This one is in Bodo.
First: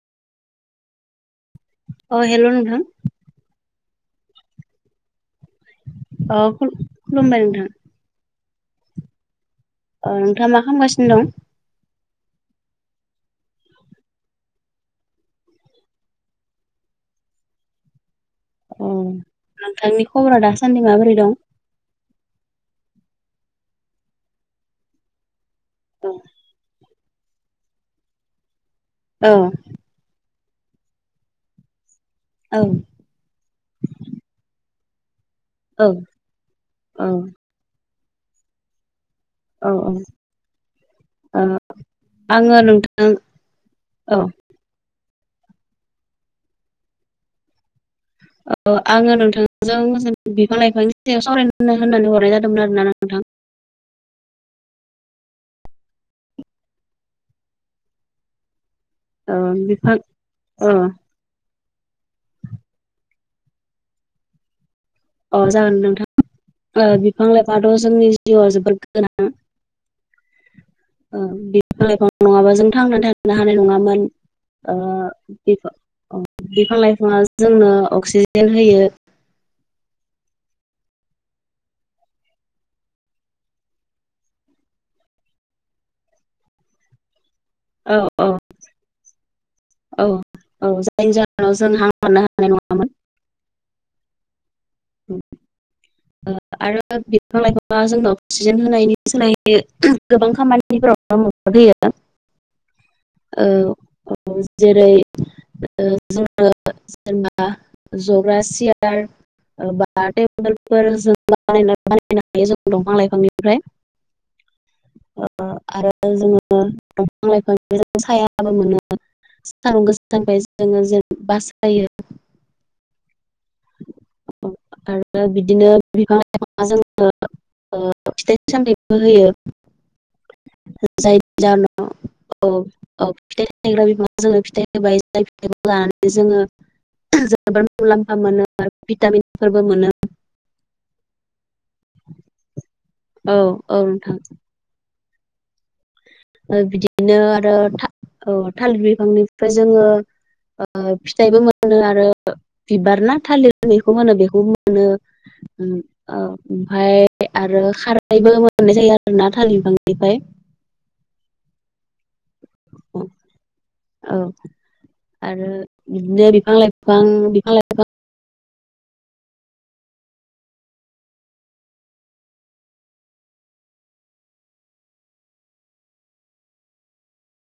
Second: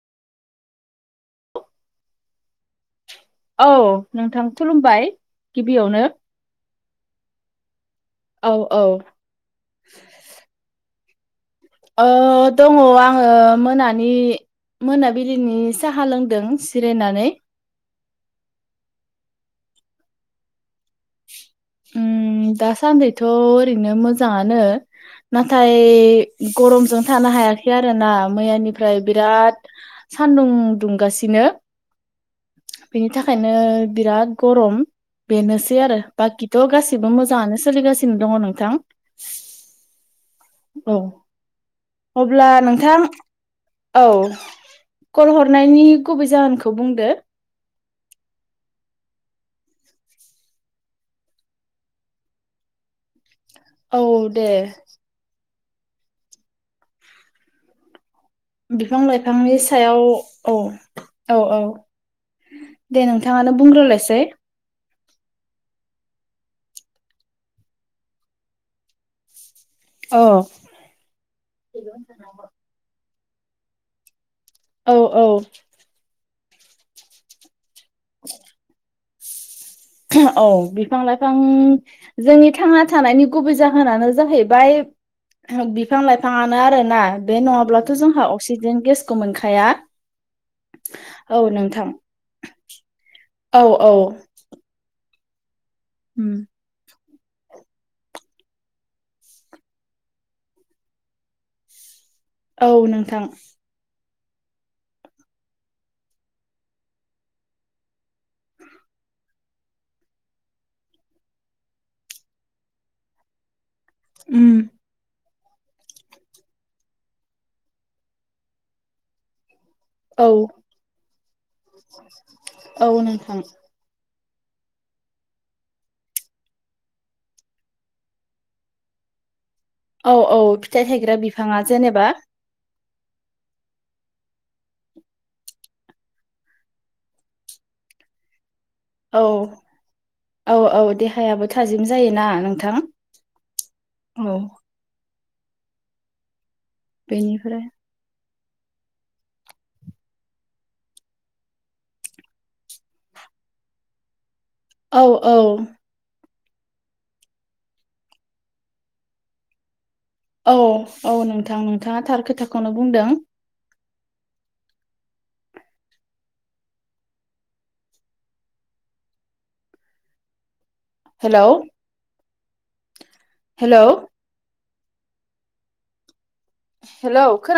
अ हेल' नोंथां? औ नोंथां खुलुमबाय गिबियावनो। ओ खुलु खुलुमबाय नोंथां। औ औ। औ नोंथाङा मा खालामगासिनो दं? ओ दङ आंङो मोनानि मोनाबिलिनि साहा लोंदों सिरायनानै। अ नोंथांनि खबरा दासान्दै माबोरै दं? दासान्दिैथ' ओरैनो मोजाङानो नाथाय औ गरमजों थानो हायाखै आरो ना मैयानिफ्राय औ बिराद सानदुं दुंगासिनो औ बिनि थाखायनो बिराद गरम बेनोसै आरो बाखिथ' औ गासिबो मोजाङानो सोलिगासिनो दङ नोंथां औ औ औ अब्ला नोंथां औ कल हरनायनि गुबै जाहोनखौ बुंदो औ आङो नोंथांजों बिफां लाइफांनि सायाव सावराय होननानै हरनाय जादोंमोन आरो ना नोंथां औ दे बिफां ओ लाइफांनि बिफां सायाव औ ओ औ औ दे नोंथाङानो बुंग्रोलायसै अ जागोन नोंथां बिफां लाइफाथ' जोंनि जिउआ जोबोद गोनां औ बिइफां नङाबा जों थांना थानो हानाय नङामोन औ औ बेफोर औ बिफां लाइफाङा जोंनो अक्सिजेन होयो औ बिफां लाइफां जोंनि थांना थानायनि गुबै जाहोनानो जाहैबाय बिफां लाइफाङानो आरो ना बे नड़ाबा औ अब्लाथ' औ जोंहा अक्सिजेन गेसखौ मोनखाया औ औ जायनि औ जाहोनाव जों नोंथां हां हरनो हानाय नङामोन औ औ उम आरो द बिफां लाइफांा जोंनो अक्सिजेन होनायनि सोलाय गोबां खामानिफोराव द होयो औ नोंथां औ जेरै जोङो जेनेबा जग्रा सियार [unintelligible] उम आरो जोङो दंफां लाइफां सायाबो मोनो सानुं गोसो औ थांबाय जोङो जेन बास जायो औ नोंथां आरो बिदिनो बिफां लाइफाङा जोंनो फिथाइामथाइबो होयो औ औ फिथाइ थायग्रा बिफाङा जेनेबा औ औ फिथाइ सायग्रा बिब जोंनो फिथाइ होबाय जायिथखौ लानानै जोङो जोबोर मुलाम्फा मोनो औ भिटामिनफोरबो मोनो औ औ देहायाबो थाजिम जायोना नोंथां औ औ नोंथां औ बिदिनो आरो बेनिफ्राय थालिर बिफांनिफ्राय जोङो फिथाइबो मोनो आरो बिबार ना थालिर बेखौ मोनो बेखौ मोननो औ औ औ ओमफाय आरो खारैबो मोननाय जायो आरो ना थालिर बिफांनिफ्राय औ औ नोंथां नोंथाङा थार खोथाखौनो बुंदों औ आरो बिदिनो बिफां लाइफां बिफां लाइ हेल' हेल' हेल' ख